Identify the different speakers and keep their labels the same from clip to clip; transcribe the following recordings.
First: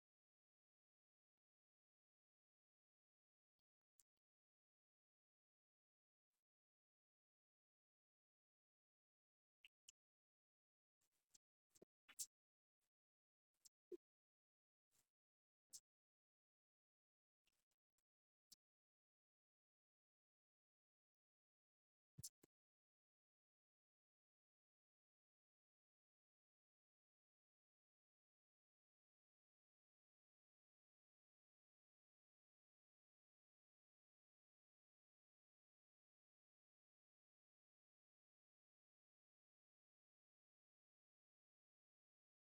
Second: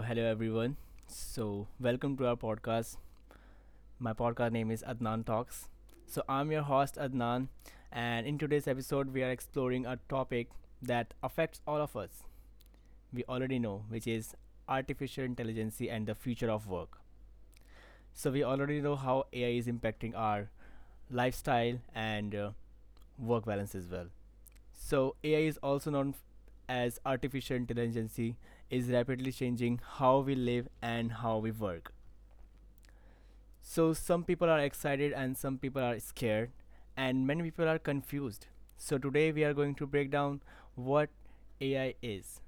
Speaker 1: hello everyone. So, welcome to our podcast. My podcast name is Adnan Talks. So, I'm your host Adnan, and in today's episode, we are exploring a topic that affects all of us. We already know, which is artificial intelligence and the future of work. So, we already know how AI is impacting our lifestyle and work balance as well. So, AI is also as artificial intelligence is rapidly changing how we live and how we work. So, some people are excited and some people are scared, and many people are confused. So, today we are going to break down what AI is,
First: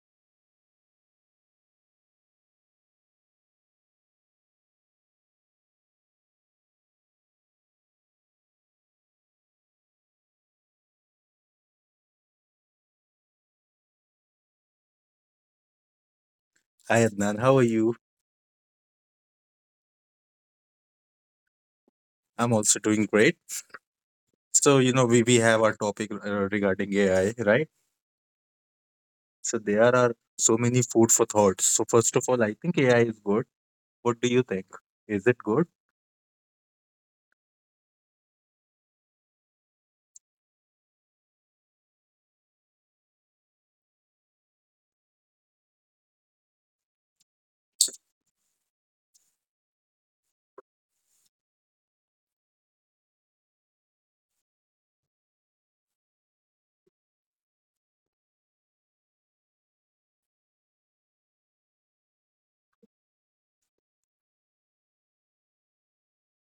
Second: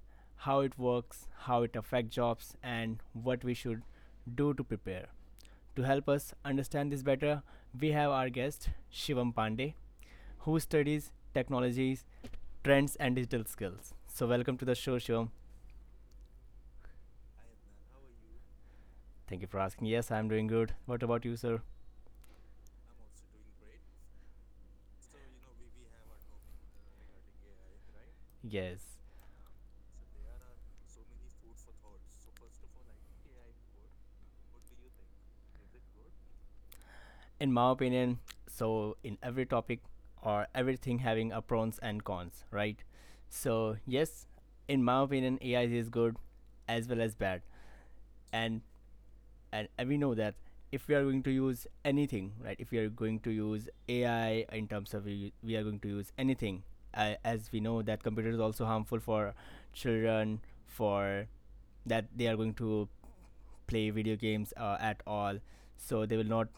Speaker 1: how it works, how it affects jobs, and what we should do to prepare. To help us understand this better, we have our guest Shivam Pandey, who studies technologies, trends, and digital skills. So, welcome to the show, Shivam.
Speaker 2: Hi Adnan, how are you?
Speaker 1: Thank you for asking. Yes, I'm doing good. What about you, sir?
Speaker 2: I'm also doing great. So, we have our topic regarding AI, right?
Speaker 1: Yes.
Speaker 2: So, there are so many food for thoughts. So, first of all, I think AI is good. What do you think? Is it good?
Speaker 1: In my opinion, so in every topic or everything having a pros and cons, right? So yes, in my opinion, AI is good as well as bad, and and we know that if we are going to use anything, right? If we are going to use AI, in terms of we are going to use anything, as we know that computer is also harmful for children, for that they are going to play video games at all. So they will not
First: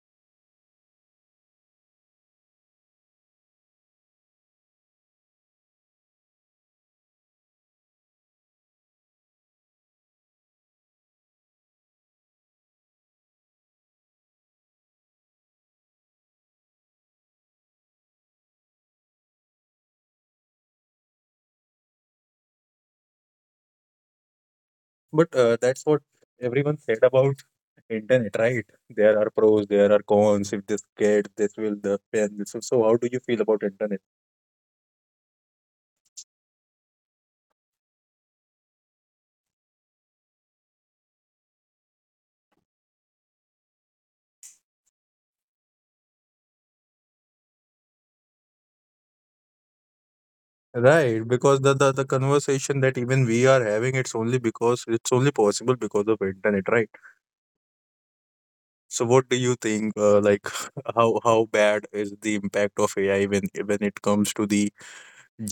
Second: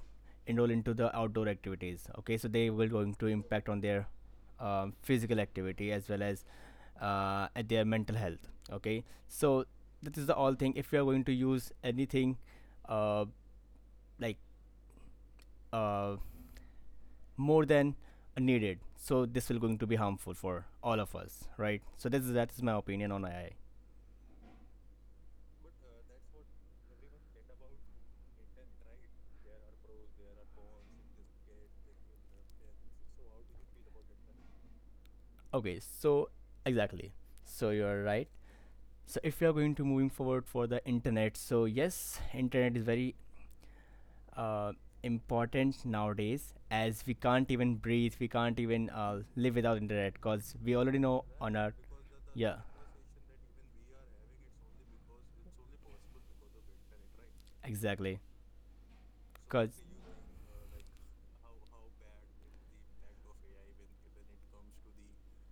Speaker 1: enroll into the outdoor activities. Okay, so they will going to impact on their physical activity as well as at their mental health. Okay, so this is the all thing. If you are going to use anything, uh, like uh, more than needed, so this will going to be harmful for all of us, right? So this is that is my opinion on AI.
Speaker 2: But that's what everyone said about internet, right? There are pros, there are cons. If this kid, this will the pen. This will. So, how do you feel about internet?
Speaker 1: Okay, so exactly, so you're right. So if we are going to moving forward for the internet, so yes, internet is very uh, important nowadays, as we can't even breathe, we can't even live without internet, because we already
Speaker 2: Right,
Speaker 1: know on
Speaker 2: because
Speaker 1: our,
Speaker 2: the
Speaker 1: yeah,
Speaker 2: conversation that even we are having, it's only because it's only possible because of internet, right?
Speaker 1: exactly,
Speaker 2: So what do you
Speaker 1: because
Speaker 2: think? Like, how bad is the impact of AI when it comes to the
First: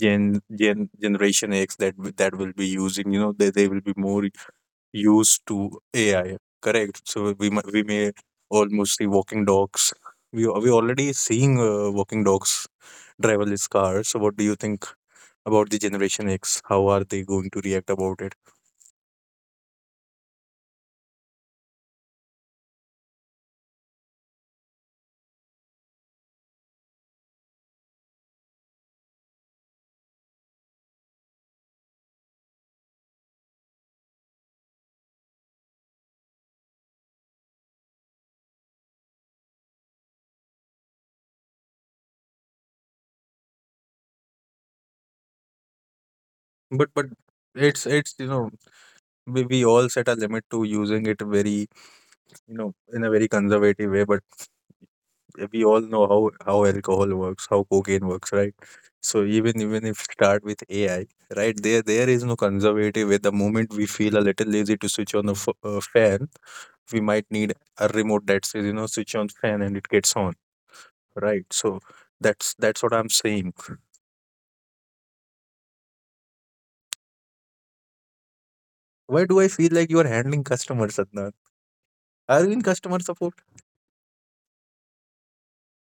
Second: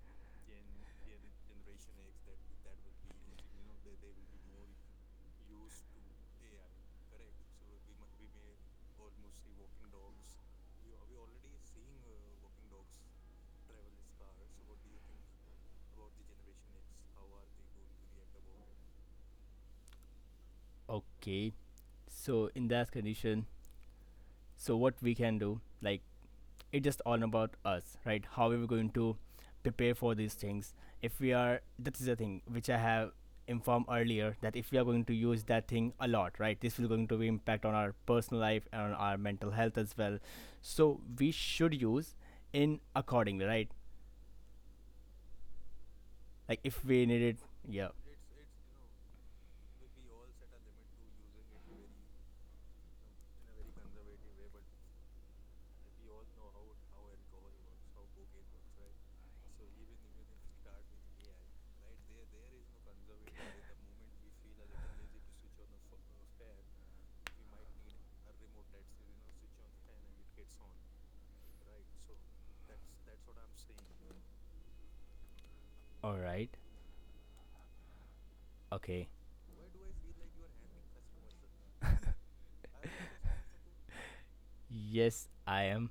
Speaker 2: generation X that that will be using? You know, they will be more used to AI. Correct. So we may almost see walking dogs. We already seeing walking dogs, driverless cars. So what do you think about the generation X? How are they going to react about it?
Speaker 1: okay, so in that condition, so what we can do, like, it's just all about us, right? How are we going to prepare for these things? If we are, that is the thing which I have informed earlier, that if we are going to use that thing a lot, right? This will going to be impact on our personal life and on our mental health as well. So we should use in accordingly, right? Like if
Speaker 2: But
Speaker 1: we
Speaker 2: but
Speaker 1: need it,
Speaker 2: it's
Speaker 1: yeah.
Speaker 2: it's we all set a limit to using it very in a very conservative way. But we all know how alcohol works, how cocaine works, right? So even if start with AI, right? There is no conservative way. The moment we feel a little lazy to switch on the fan, we might need a remote that says switch on fan and it gets on, right? So that's what I'm saying.
Speaker 1: All right. Okay.
Speaker 2: Why do I feel like you are handling customers, Adnan? Are you in customer support?
Speaker 1: Yes, I am,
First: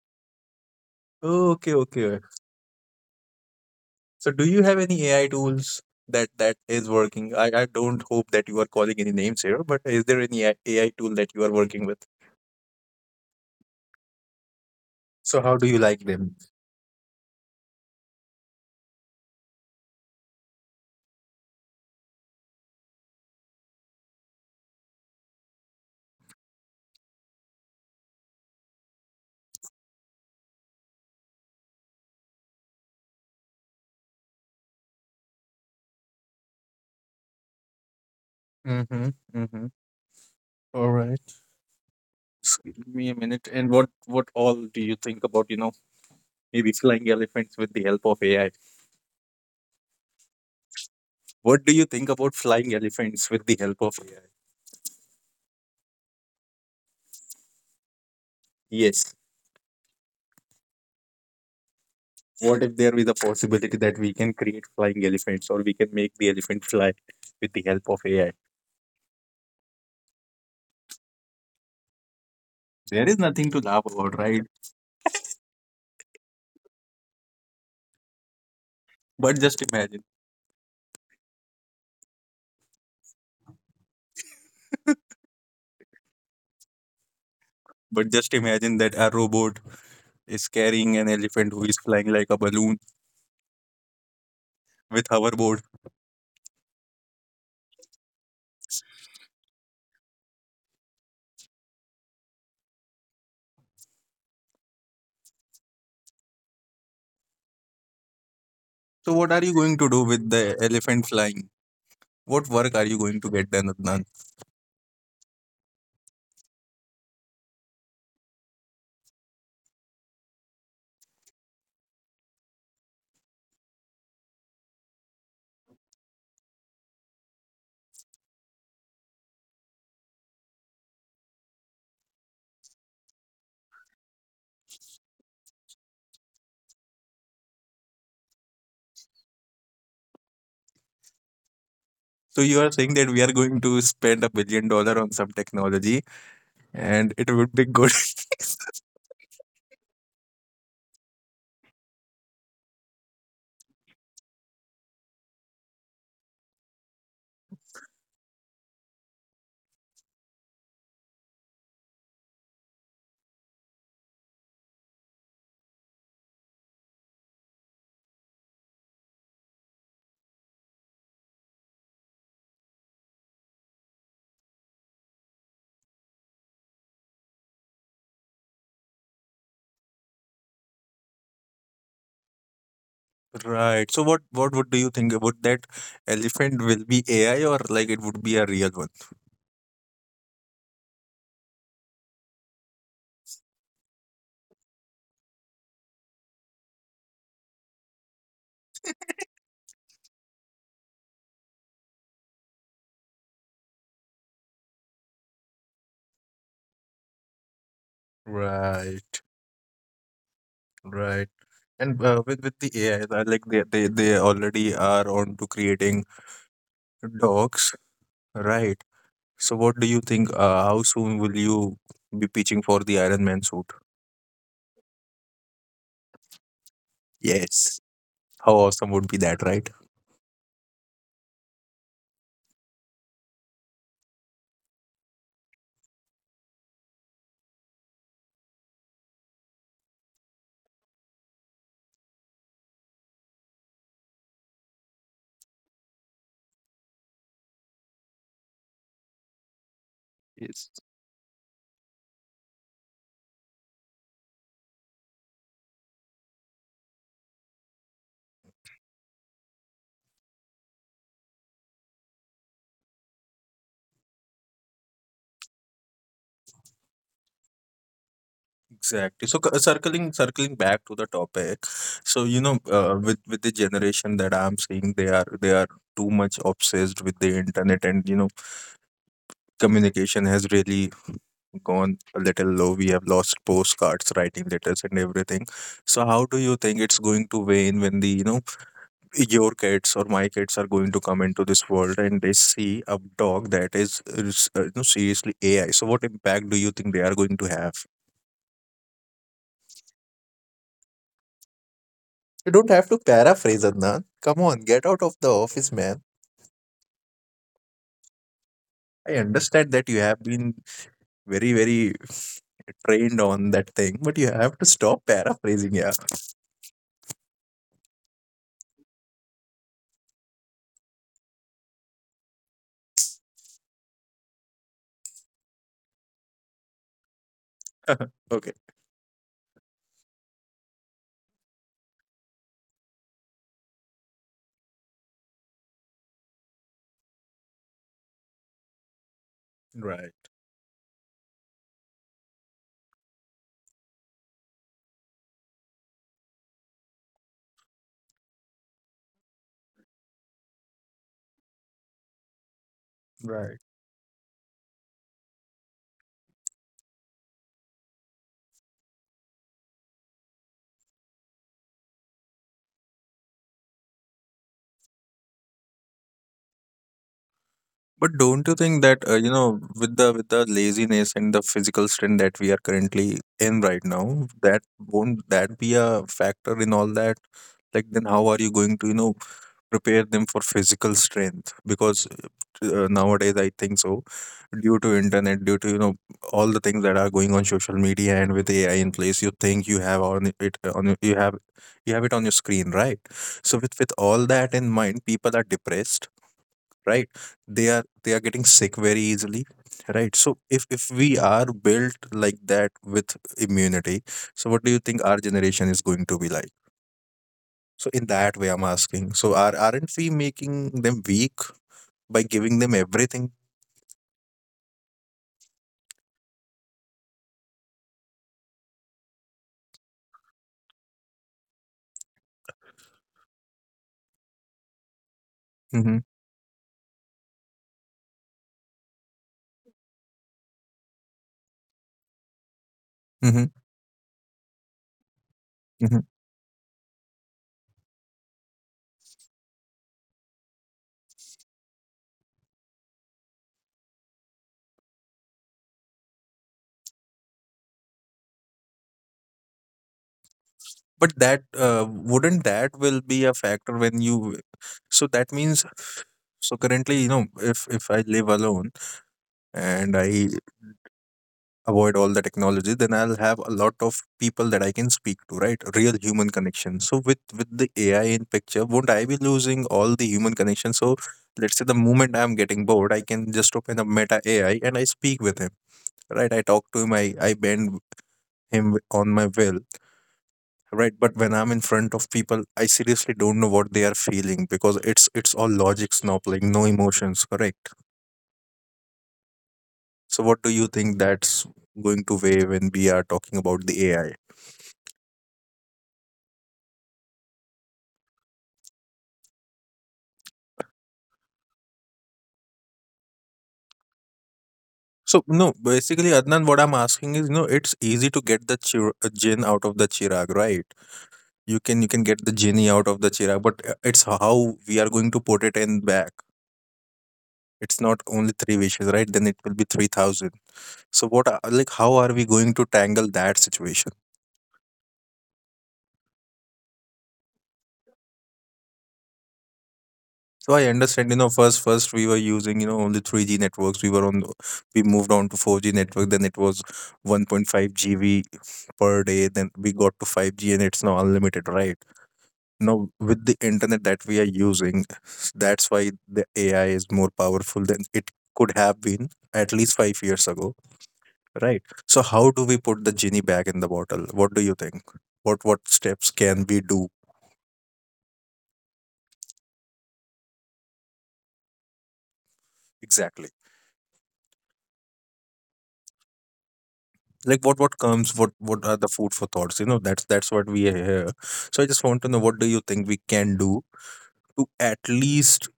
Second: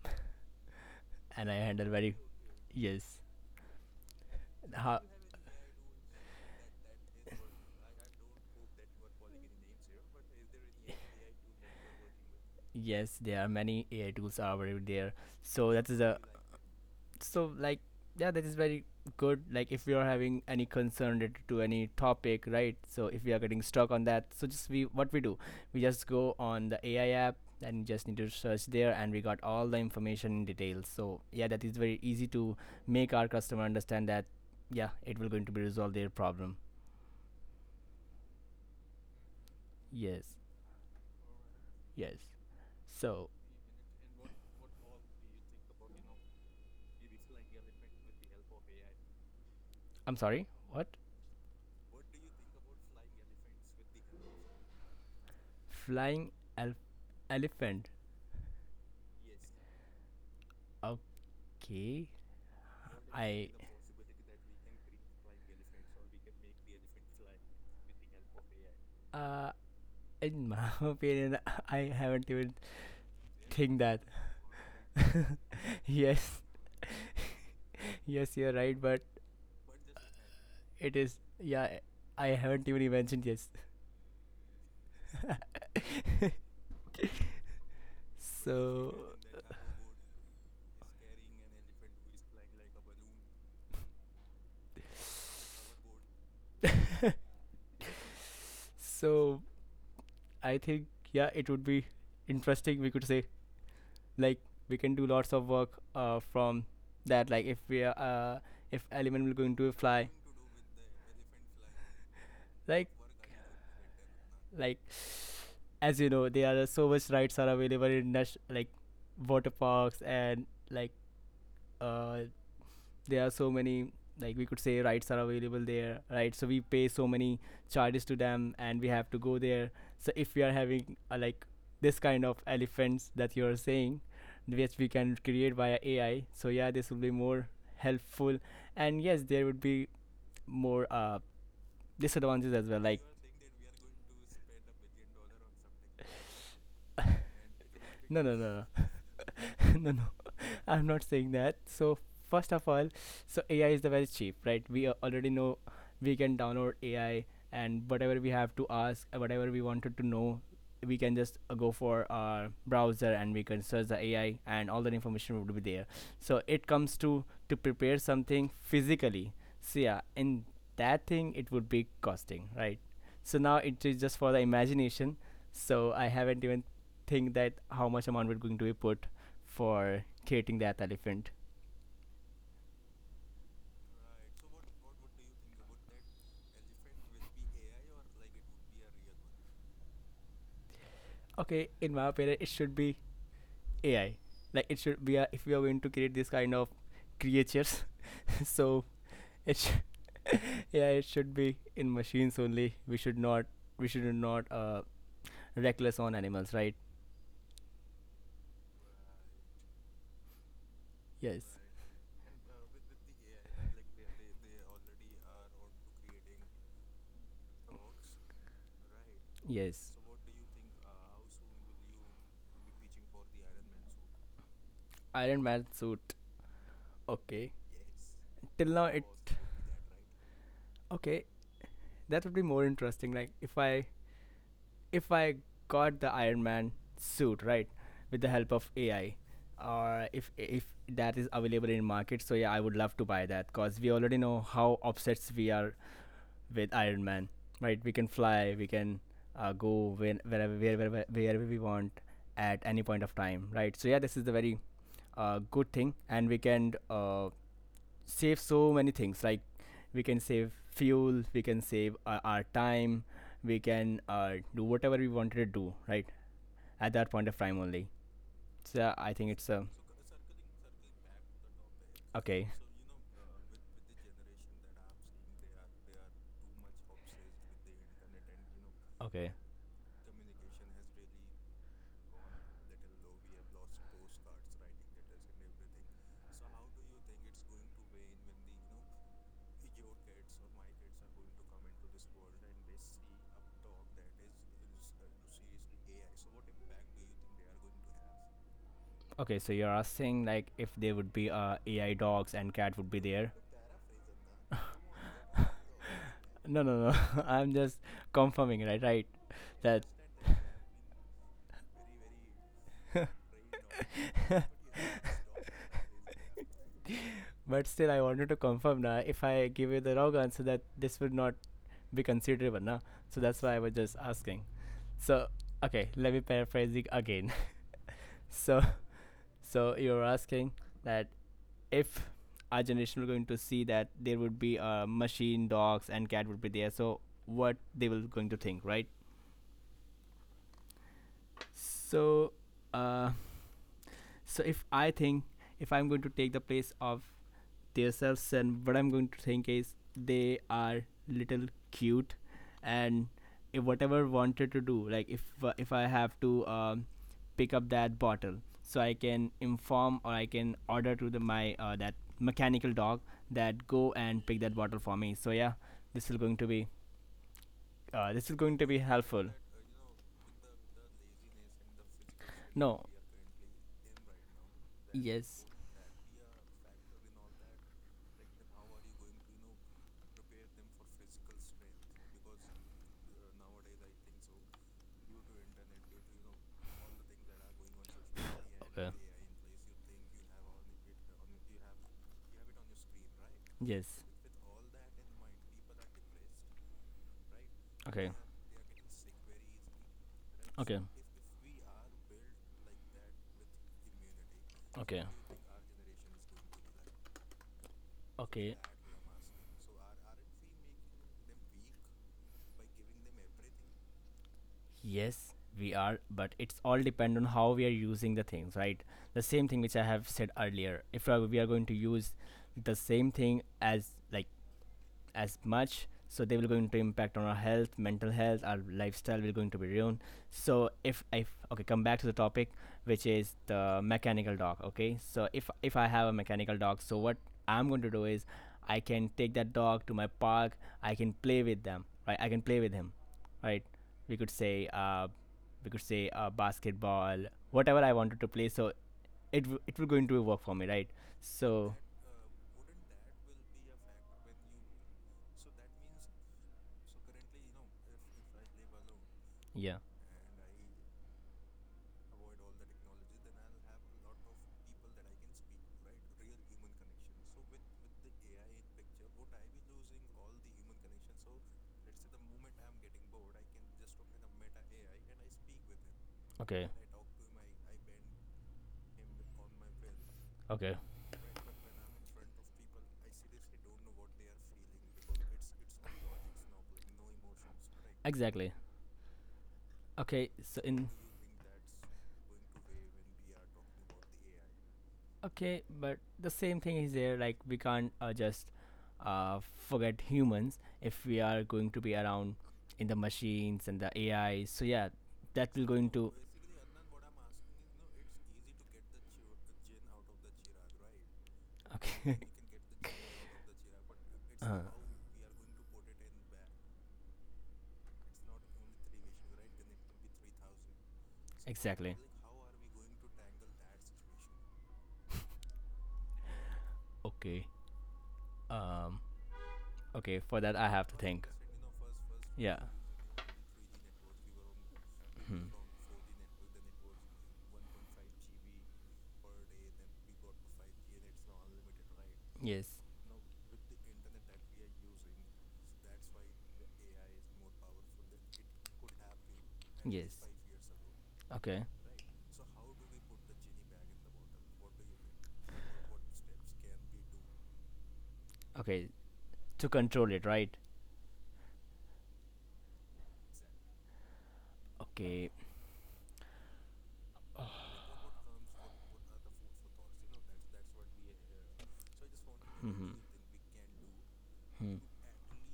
Speaker 1: and
Speaker 2: Oh,
Speaker 1: I
Speaker 2: okay,
Speaker 1: handle very.
Speaker 2: okay.
Speaker 1: Yes.
Speaker 2: So do you have
Speaker 1: How,
Speaker 2: any AI tools that that is working? I don't hope that you are calling any names here, but is there any AI tool that you are working with?
Speaker 1: yes, there are many AI tools are already there.
Speaker 2: So how do
Speaker 1: So
Speaker 2: you
Speaker 1: that
Speaker 2: like
Speaker 1: is a,
Speaker 2: them?
Speaker 1: so like, yeah, that is very good. Like if you're having any concern related to any topic, right? So if we are getting stuck on that, so just, we, what we do, we just go on the AI app and just need to search there, and we got all the information in detail. So yeah, that is very easy to make our customer understand that yeah, it will going to be resolve their problem.
Speaker 2: Mm-hmm. Mm-hmm.
Speaker 1: Yes.
Speaker 2: All right.
Speaker 1: Yes.
Speaker 2: Just give me a
Speaker 1: So
Speaker 2: minute. And what all do you think about, maybe flying elephants with the help of AI?
Speaker 1: I'm sorry, what?
Speaker 2: What do you think about flying elephants with the help of AI?
Speaker 1: flying elf- elephant.
Speaker 2: Yes.
Speaker 1: Okay.
Speaker 2: What if there is a
Speaker 1: I,
Speaker 2: possibility that we can create flying elephants or we can make the elephant fly with the help of AI?
Speaker 1: uh in my opinion, I haven't even
Speaker 2: There is nothing to
Speaker 1: think
Speaker 2: laugh
Speaker 1: that.
Speaker 2: about, right?
Speaker 1: Yes, yes, you're right, but
Speaker 2: But just imagine,
Speaker 1: it is, yeah. I haven't even mentioned, yes.
Speaker 2: but just imagine
Speaker 1: so,
Speaker 2: that a robot is carrying an elephant who is flying like a balloon with hoverboard.
Speaker 1: so I think, yeah, it would be interesting. We could say, like, we can do lots of work from that. Like if we are if
Speaker 2: So
Speaker 1: element will
Speaker 2: what are you
Speaker 1: going to
Speaker 2: going to do
Speaker 1: fly,
Speaker 2: with the elephant flying? What work are
Speaker 1: like
Speaker 2: you going to get done, Adnan?
Speaker 1: like as you know, there are so much rides are available in like water parks and like, uh there are so many like, we could say rides are available there, right? So we pay so many charges to them and we have to go there. So if we are having like this kind of elephants that you are saying, which we can create via AI, so yeah, this will be more helpful. And yes, there would be more
Speaker 2: So
Speaker 1: disadvantages
Speaker 2: you
Speaker 1: as
Speaker 2: are
Speaker 1: well,
Speaker 2: saying
Speaker 1: like,
Speaker 2: that we are going to spend a billion dollar on some technology and it would be good.
Speaker 1: no, no, no, no. No, no, I'm not saying that. So first of all, so AI is the very cheap, right? Already know we can download AI, and whatever we have to ask, whatever we wanted to know, we can just go for our browser and we can search the AI, and all that information would be there. So it comes to prepare something physically. So yeah, in that thing it would be costing, right? So now it is just for the imagination. So I haven't even think that how much amount we're going to be put for creating that elephant.
Speaker 2: Right. So what would do you think about that elephant will be AI or like it would be a real one?
Speaker 1: Okay, in my opinion, it should be AI. Like it should be a, if we are going to create this kind of creatures, so it should, yeah, it should be in machines only. We should not reckless on animals, right?
Speaker 2: Right. Right.
Speaker 1: Yes,
Speaker 2: And with the AI, like, they already are on to creating dogs, right. So what do
Speaker 1: yes.
Speaker 2: you think? How soon will you be pitching for the Iron Man suit?
Speaker 1: Iron Man suit. Okay.
Speaker 2: Yes. How
Speaker 1: Till now
Speaker 2: awesome
Speaker 1: it,
Speaker 2: would be that, right?
Speaker 1: okay, that would be more interesting. Like if I got the Iron Man suit, right, with the help of AI, or if that is available in market, so yeah, I would love to buy that, because we already know how obsessed we are with Iron Man. Right, we can fly, we can go when, wherever,
Speaker 2: Yes.
Speaker 1: wherever, wherever we want at any point of time. Right, so yeah, this is the very good thing, and we can save so many things, like we can save fuel, we can save our time, we can do whatever we wanted to do, right, at that point of time only. So I
Speaker 2: Exactly.
Speaker 1: think
Speaker 2: So
Speaker 1: it's a,
Speaker 2: circling back to the topic. So you
Speaker 1: okay,
Speaker 2: know, with the generation that I'm seeing, they are too much obsessed with the internet, and you know,
Speaker 1: okay,
Speaker 2: communication has really gone a little low. We have lost postcards, writing letters, and everything. So how do you think it's going to wane when the your kids or my kids are going to come into this world and they see a dog that is you know, seriously AI. So, what impact do you think they are going to have?
Speaker 1: okay, so you're asking like if there would be AI dogs
Speaker 2: You
Speaker 1: and
Speaker 2: don't
Speaker 1: cat
Speaker 2: have
Speaker 1: would
Speaker 2: to
Speaker 1: be there.
Speaker 2: paraphrase, Adnan. Come on, get out of the office, man.
Speaker 1: No, no, no, I'm just confirming, right, right,
Speaker 2: I understand
Speaker 1: that,
Speaker 2: that you have been very, very trained on that thing, but you have to stop paraphrasing. Yeah.
Speaker 1: but still I wanted to confirm now. If I give you the wrong answer, that this would not be considerable now. So that's why I was just asking. So okay, let me paraphrase it again.
Speaker 2: Okay.
Speaker 1: So, so you're asking that if our generation were going to see that there would be a machine, dogs, and cat would be there, so what they were going to think, right?
Speaker 2: Right.
Speaker 1: So, uh, so if I think, if I'm going to take the place of themselves, then what I'm going to think is they are little cute, and
Speaker 2: Right.
Speaker 1: if whatever wanted to do, like if I have to pick up that bottle, so I can inform or I can order to the my that mechanical dog, that go and pick that bottle for me. So yeah, this is going to be,
Speaker 2: But
Speaker 1: this is
Speaker 2: don't you
Speaker 1: going to
Speaker 2: think
Speaker 1: be
Speaker 2: that you
Speaker 1: helpful.
Speaker 2: know, with the laziness and the physical strain that we are
Speaker 1: No.
Speaker 2: currently in right now, that won't
Speaker 1: Yes.
Speaker 2: that be a factor in all that? Like then, how are you going to prepare them for physical strength? Because nowadays, I think so, due to internet, due to all the things that are going on social media and with AI
Speaker 1: Okay.
Speaker 2: in place, you think you have on it on you have it on your screen, right? So
Speaker 1: Yes.
Speaker 2: with all that in mind, people are depressed, right, they are
Speaker 1: Okay.
Speaker 2: they are getting sick very easily, right, so if we are built like that with immunity, so what do you
Speaker 1: Okay.
Speaker 2: think
Speaker 1: Okay.
Speaker 2: our generation is going to be like? So in that way,
Speaker 1: Okay.
Speaker 2: I'm asking, so are aren't we making them weak by giving them everything?
Speaker 1: Yes, we are, but it's all depend on how we are using the things, right? The same thing which I have said earlier. If we are going to use the same thing as like as much,
Speaker 2: Mm-hmm,
Speaker 1: so they will going to impact on our health, mental health, our lifestyle will going to be ruined. So if okay, come back to the topic, which is
Speaker 2: mm-hmm,
Speaker 1: the mechanical dog. Okay, so if I
Speaker 2: mm-hmm.
Speaker 1: have a mechanical dog, so what I'm going to do is I can take that dog to my park, I can play with them, right? I can play with him, right? We could say uh we could say uh, basketball, whatever I wanted to play. So it will going to work for me, right?
Speaker 2: But that
Speaker 1: So
Speaker 2: wouldn't that will be a factor when you, so that means, so currently, you know, if I live alone,
Speaker 1: yeah.
Speaker 2: and I avoid all the technology, then I'll have a lot of people that I can speak to, right? Real human connection. So with the AI in picture, won't I be losing all the human connection? So let's say the moment I'm getting bored, I can just open up Meta AI and I speak with him, right? I
Speaker 1: Okay.
Speaker 2: talk
Speaker 1: When
Speaker 2: to him, I bend him on my will,
Speaker 1: I bend, okay.
Speaker 2: right? But when I'm in front of people, I seriously don't know what they are feeling because it's all logics now, like no emotions. Correct?
Speaker 1: Exactly.
Speaker 2: So
Speaker 1: Okay.
Speaker 2: what do
Speaker 1: So
Speaker 2: you think that's going to wave when we are talking about the AI?
Speaker 1: okay, but the same thing is there. Like we can't just uh, forget humans if we are going to be around in the machines and the AI. So yeah,
Speaker 2: So
Speaker 1: that
Speaker 2: no,
Speaker 1: will going
Speaker 2: basically,
Speaker 1: to
Speaker 2: Adnan, what I'm asking is, you know, it's easy to get the jinn out of the chirag, right? You can
Speaker 1: okay.
Speaker 2: get the genie out of the chirag, but it's how
Speaker 1: uh,
Speaker 2: we are going to put it in back. It's not only three wishes, right? Then it will be three thousand. So what, like, how
Speaker 1: exactly.
Speaker 2: are we going to tangle that situation?
Speaker 1: Okay. Um, okay, for
Speaker 2: So
Speaker 1: that,
Speaker 2: I
Speaker 1: I have to
Speaker 2: understand, you
Speaker 1: think.
Speaker 2: know, first we were
Speaker 1: Yeah.
Speaker 2: using, you know, only 3G networks. We moved on to
Speaker 1: Mhm.
Speaker 2: 4G network. Then it was 1.5 GB per day. Then we got to 5G, and it's now unlimited, right?
Speaker 1: Yes.
Speaker 2: Now, with the internet that we are using, that's why the AI is more powerful than it could have been at least 5 years
Speaker 1: Yes.
Speaker 2: ago,
Speaker 1: Okay.
Speaker 2: right? So, how do we put the genie back in the bottle? What do you think? What steps can we do
Speaker 1: Okay. To control it, right?
Speaker 2: exactly?
Speaker 1: Okay.
Speaker 2: Like what comes? What are the food for thoughts? You know, that's what we are here. So, I just want to know what do you think
Speaker 1: Mhm.
Speaker 2: we can do to at
Speaker 1: Hmm.
Speaker 2: least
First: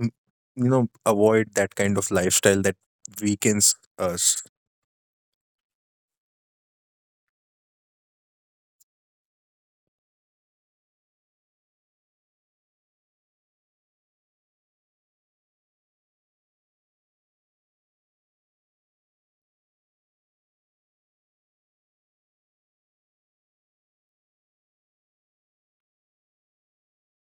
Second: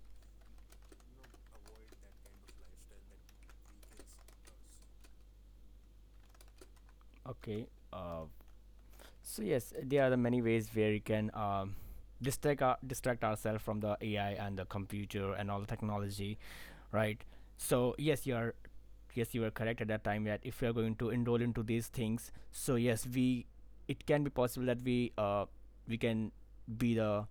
Speaker 2: m- you know avoid that kind of lifestyle that weakens us.
Speaker 1: Okay. Uh, so yes, there are the many ways where we can distract ourselves from the AI and the computer and all the technology, right? So yes, you are, yes, you are correct at that time, that if we are going to enroll into these things, so yes, we, it can be possible that we, we can be the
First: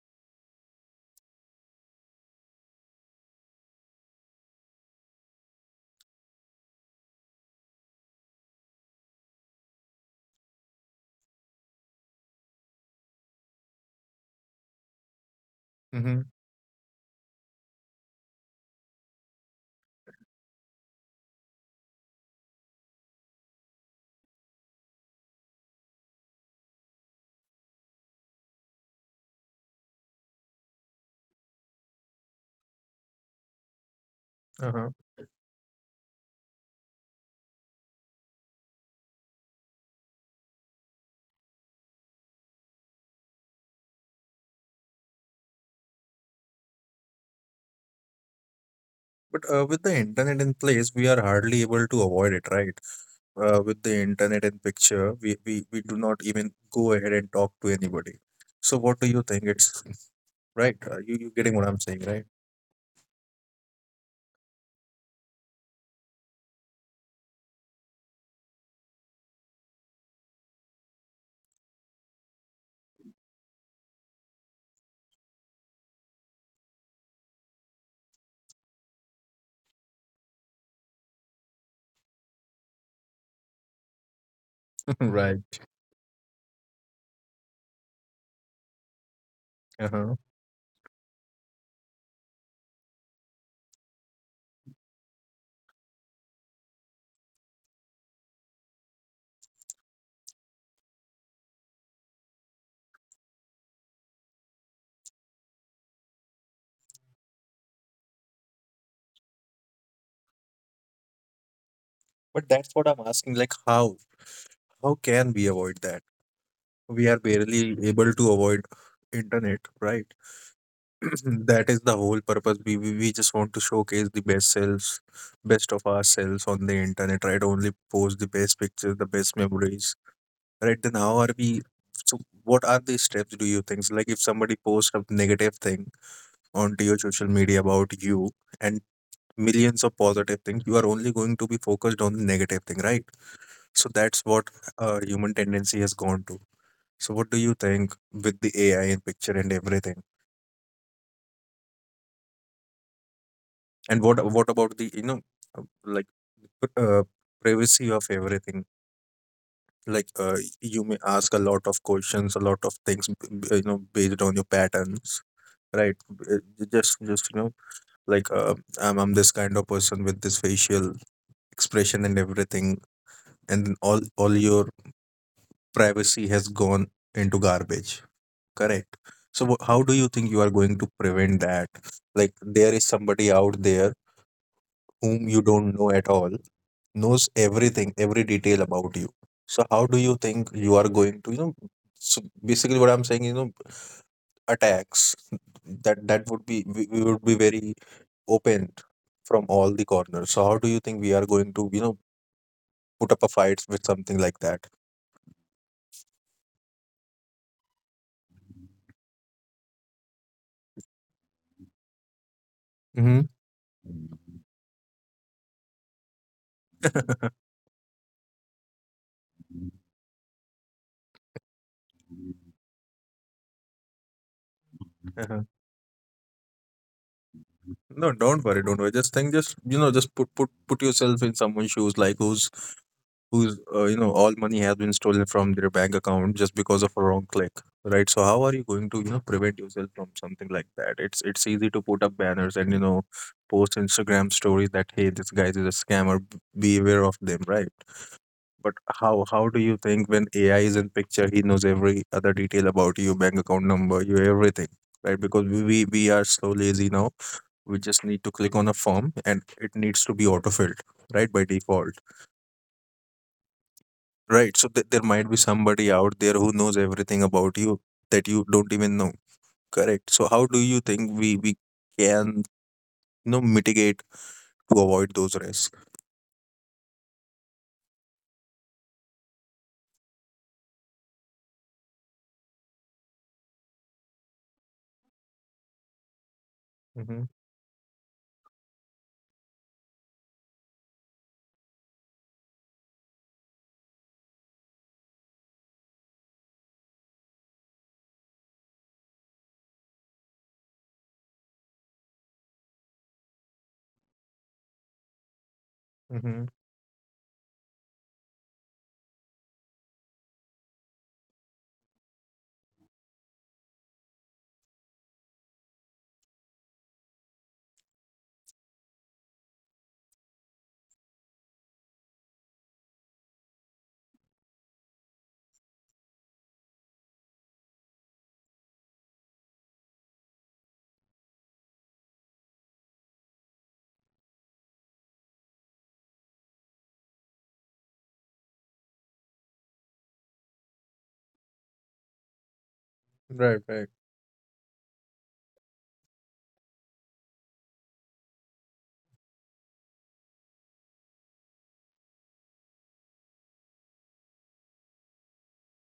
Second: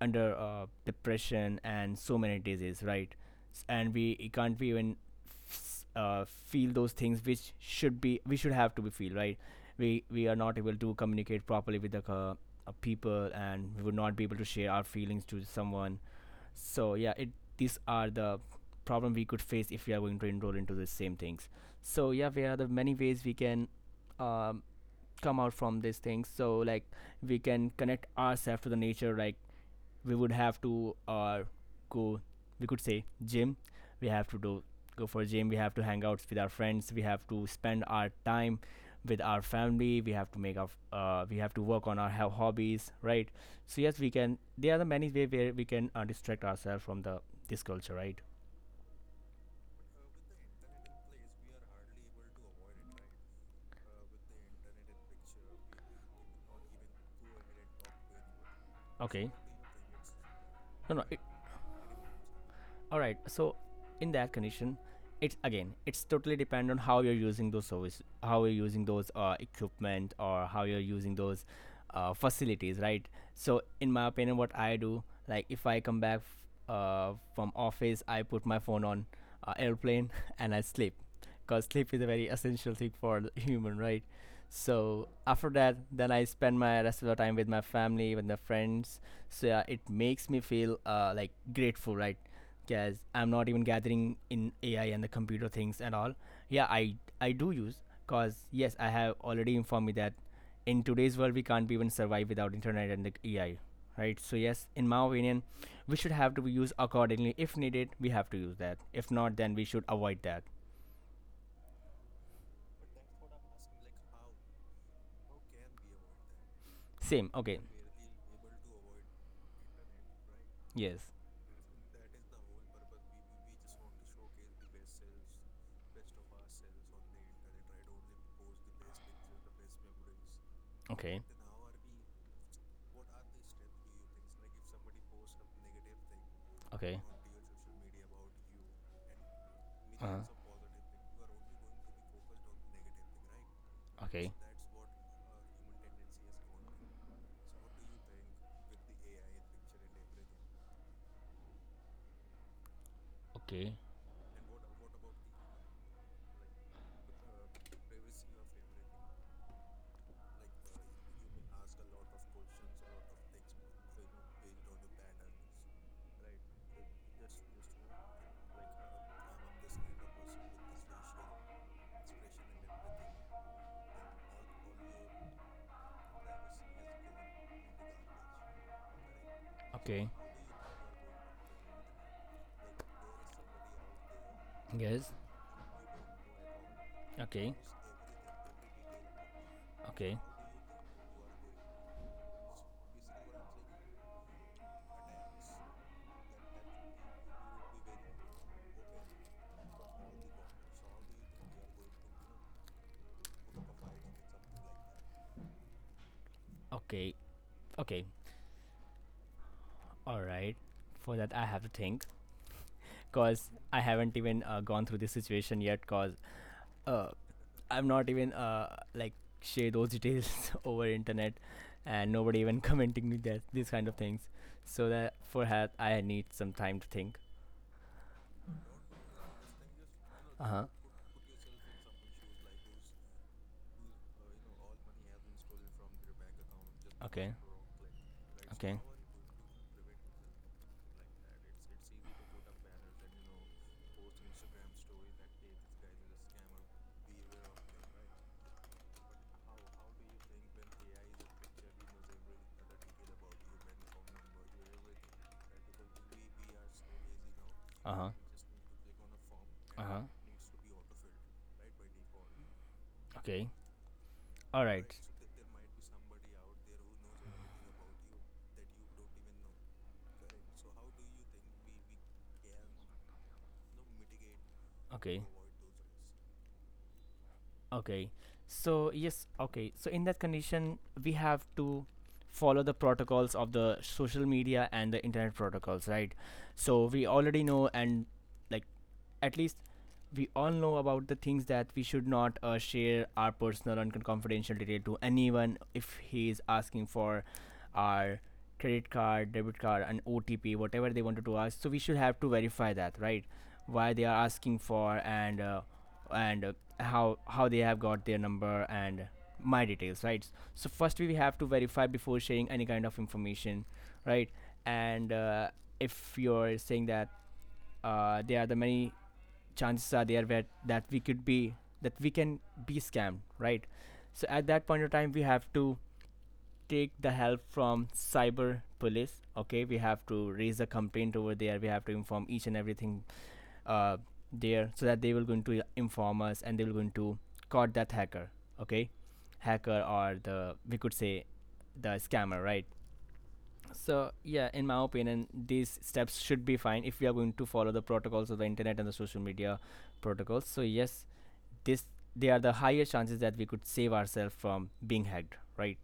Speaker 1: under depression and so many diseases, right? And we it can't be even feel those things which should be we should have to be feel, right? We are not able to communicate properly with the people, and we would not be able to share our feelings to someone.
Speaker 2: Mm-hmm.
Speaker 1: So yeah, it these are the problem we could face if we are going to enroll into the same things. So yeah, there are the many ways we can um, come out from these things. So like we can connect ourselves to the nature, like we would have to go, we could say gym, we have to do, go for gym, we have to hang out with our friends, we have to spend our time with our family, we have to make our we have to work on our hobbies, right? So yes, we can, there are the many ways where we can distract ourselves from the this culture, right?
Speaker 2: But with the internet in place, we are hardly able to avoid it, right? With the internet in picture, we do not even go ahead and talk to anybody. So what do you
Speaker 1: Okay.
Speaker 2: think? It's right.
Speaker 1: No, no,
Speaker 2: You
Speaker 1: it,
Speaker 2: you getting what I'm saying, right?
Speaker 1: all right, so in that condition, it's again, it's totally depend on how you're using those service, how you're using those equipment, or how you're using those facilities, right? So in my opinion, what I do, like if I come back from office, I put my phone on airplane and I sleep, because sleep is a very essential thing for the human, right? So
Speaker 2: Right.
Speaker 1: after that, then I spend my rest of the time with my family, with my friends. So yeah, it
Speaker 2: Uh-huh.
Speaker 1: makes me feel like grateful, right? Because I'm not even gathering in AI and the computer things and all. Yeah, I do use, because yes, I have already informed me that in today's world we can't even survive without internet and the AI, right? So yes, in my opinion, we should have to use accordingly. If needed, we have to use that. If not, then we should avoid that.
Speaker 2: But that's what I'm asking. Like how can we avoid that? We are
Speaker 1: Same. Okay.
Speaker 2: barely able to avoid internet, right?
Speaker 1: Yes.
Speaker 2: That is the whole purpose. We just want to showcase the best selves, best of ourselves on the internet, right? Only post the best pictures, the best memories, right? Then how
Speaker 1: Okay.
Speaker 2: are we, so what are the steps do you think, so like if somebody posts a negative thing onto your
Speaker 1: Okay.
Speaker 2: social media about you and millions of
Speaker 1: Uh-huh.
Speaker 2: positive things, you are only going to be focused on the negative thing, right? So that's
Speaker 1: Okay.
Speaker 2: what human tendency has gone to. So what do you think with the AI and picture and everything,
Speaker 1: Okay.
Speaker 2: and what about the you know uh, like uh, privacy of everything, like you may ask a lot of questions, a lot of things, you know, based on your patterns, right? uh, just you know, like, I'm this kind of person with this facial expression and everything, and all your privacy has gone into garbage, correct? So how do
Speaker 1: Okay.
Speaker 2: you think you are going to prevent that? Like there is somebody out there
Speaker 1: Yes.
Speaker 2: whom you don't know at all, knows
Speaker 1: Okay.
Speaker 2: everything, every detail about you. So how do you
Speaker 1: Okay.
Speaker 2: think you are going to you know, so basically what I'm saying, you know, attacks, that that would be, we would be very opened from all the corners. So how do you think we are going to, you know, put up a fight with something like that?
Speaker 1: Okay. Okay. All right. For that, I have to think.
Speaker 2: Hmm.
Speaker 1: Because I haven't even gone through this situation yet, because uh, I'm not even like
Speaker 2: Uh-huh.
Speaker 1: share those details over internet, and nobody even commenting me that these kind of things. So that, for that I need some time to think.
Speaker 2: No, don't worry, don't worry. Just think, just just put put
Speaker 1: Uh-huh.
Speaker 2: put yourself in someone's shoes, like who's who's you know, all money has been stolen from their bank account just because of a wrong
Speaker 1: Okay.
Speaker 2: click, right? So how are you
Speaker 1: Okay.
Speaker 2: going to prevent yourself from something like that? It's easy to put up banners and you know post Instagram stories that hey, this guy is a scammer. Be aware of them, right? But how do you think when AI is in picture, he knows every other detail about you, bank account number, you everything, right? Because we are so lazy now. We just
Speaker 1: Uh-huh.
Speaker 2: need to click on a form, and it
Speaker 1: Uh-huh.
Speaker 2: needs to be autofilled, right, by default,
Speaker 1: Okay.
Speaker 2: right?
Speaker 1: All
Speaker 2: So
Speaker 1: right.
Speaker 2: there might be somebody out there who knows everything about you that you don't even know, correct? So how do you think we can you know mitigate to avoid
Speaker 1: Okay.
Speaker 2: those risks?
Speaker 1: Okay. So yes, okay. So in that condition, we have to follow the protocols of the social media and the internet protocols, right? So we
Speaker 2: Mm-hmm.
Speaker 1: already know, and like at least we all know about the things that we should not share our personal and confidential detail to anyone if he is asking for our credit card, debit card, and OTP, whatever they wanted to ask. So we should have to verify that, right? Why they are asking for, and
Speaker 2: Mm-hmm.
Speaker 1: and uh, how they have got their number and my details, right? So first we have to verify before sharing any kind of information, right? And if you're saying that there are the many chances are there that we could be, that we can be scammed, right? So at that point of time we have to take the help from cyber police. Okay, we have to raise a complaint over there, we have to inform each and everything uh, there, so that they will going to inform us, and they will going to caught that hacker. Okay, hacker or the we could say the scammer, right?
Speaker 2: Right, right,
Speaker 1: So yeah, in my opinion, these steps should be fine if we are going to follow the protocols of the internet and the social media protocols. So yes, this, they are the higher chances that we could save ourselves from being hacked, right?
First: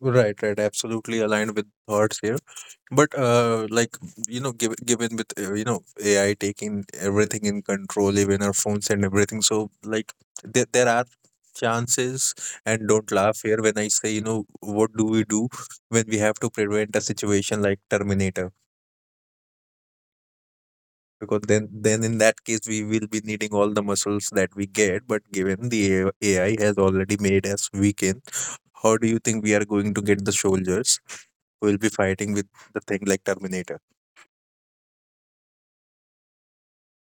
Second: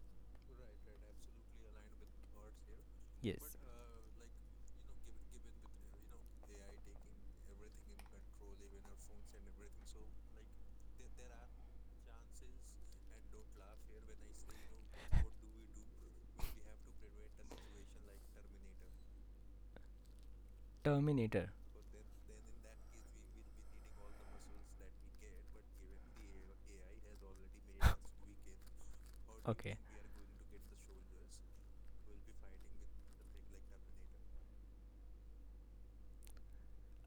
Speaker 2: right, right. Absolutely aligned with thoughts here. But
Speaker 1: Yes.
Speaker 2: like you know, given with you know AI taking everything in control, even our phones and everything, so like there are chances. And don't laugh here when I say you know what do we do when we have to prevent a situation like Terminator? Because
Speaker 1: Terminator.
Speaker 2: then in that case we will be needing all the muscles that we get. But given the AI has already made us weakened, how do you think we are
Speaker 1: Okay.
Speaker 2: going to get the soldiers who will be fighting with the thing like Terminator?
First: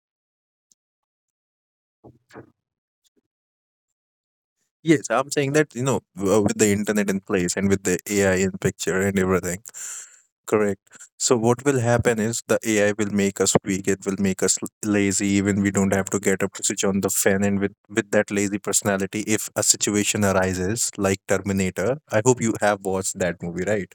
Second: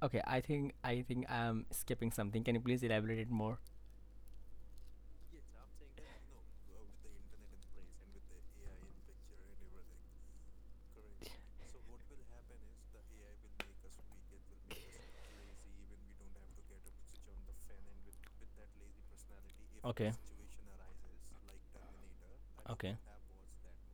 Speaker 1: Okay, I think I'm skipping something. Can you please elaborate it more?
Speaker 2: Yes, I'm saying that, you know, with the internet in place and with the AI in picture and everything. Correct. So what will happen is the AI will make us weak. It will make us lazy. Even we don't have to get up to switch on the fan. And with that lazy personality, if a
Speaker 1: Okay.
Speaker 2: situation arises like Terminator, I hope you have
Speaker 1: Okay.
Speaker 2: watched that movie, right?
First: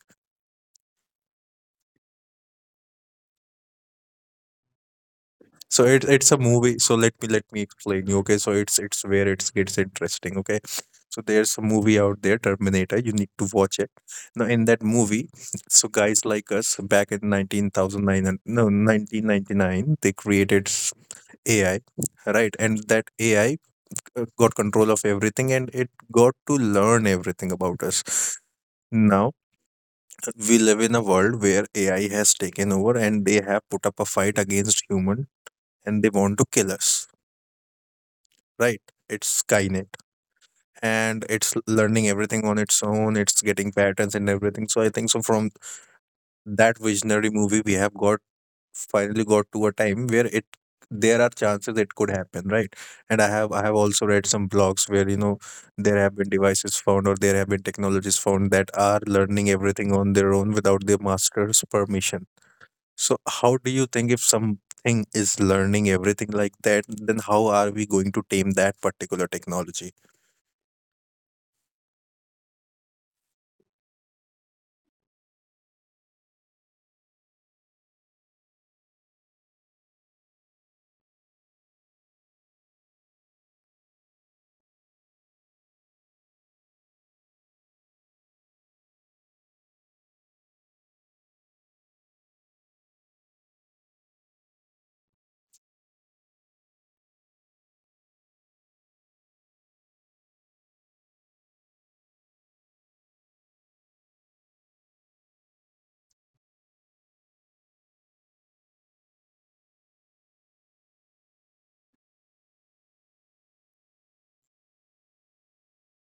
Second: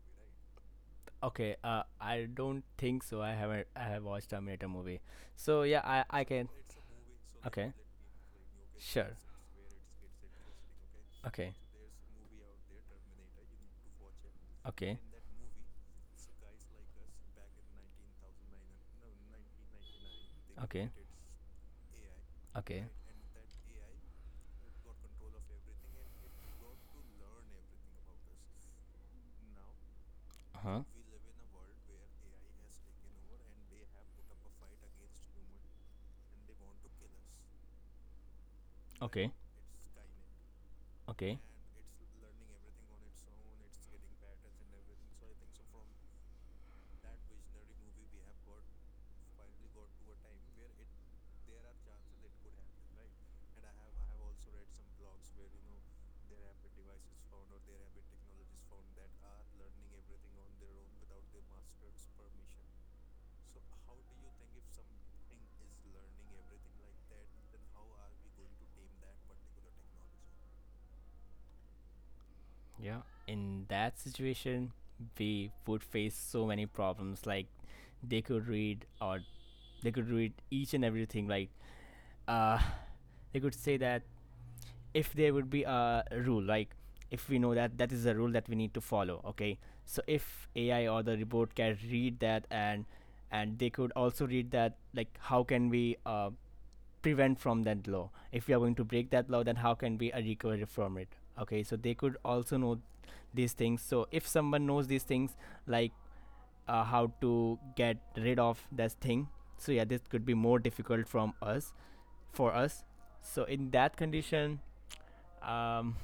Speaker 1: Okay, I don't think so. I haven't. I have watched Terminator movie. So yeah,
Speaker 2: So
Speaker 1: I
Speaker 2: it's a
Speaker 1: can.
Speaker 2: movie. So let me
Speaker 1: Okay,
Speaker 2: explain you. Okay, so it's
Speaker 1: sure.
Speaker 2: where it gets interesting. Okay, so
Speaker 1: Okay,
Speaker 2: there's a movie out there, Terminator. You need to watch it. Now in that
Speaker 1: okay,
Speaker 2: movie, so guys like us back in 19,009 no 1999, they created
Speaker 1: okay,
Speaker 2: AI, right? And
Speaker 1: okay.
Speaker 2: that AI got control of everything, and it got to learn everything about us. Now we
Speaker 1: Uh
Speaker 2: live
Speaker 1: huh.
Speaker 2: in a world where AI has taken over, and they have put up a fight against human, and they want to kill us, right?
Speaker 1: Okay.
Speaker 2: It's Skynet and
Speaker 1: Okay.
Speaker 2: it's learning everything on its own, it's getting patterns and everything. So I think so from that visionary movie we have got finally got to a time where it there are chances it could happen, right? And I have also read some blogs where, you know, there have been devices found or there have been technologies found that are learning everything on their own without their master's permission. So how do you think if something is learning everything like that, then how are we going to tame that particular technology?
Speaker 1: From Yeah. In that situation, we would face so many problems. Like they could read, or they could read each and everything. Like uh, they could say that if there would be a rule, like if we know that that is a rule that we need to follow. Okay. So if AI or the robot can read that, and they could also read that, like how can we prevent from that law, if we are going to break that law, then how can we recover from it. Okay, so they could also know these things. So if someone knows these things, like how to get rid of this thing, so yeah, this could be more difficult from us, for us. So in that condition, um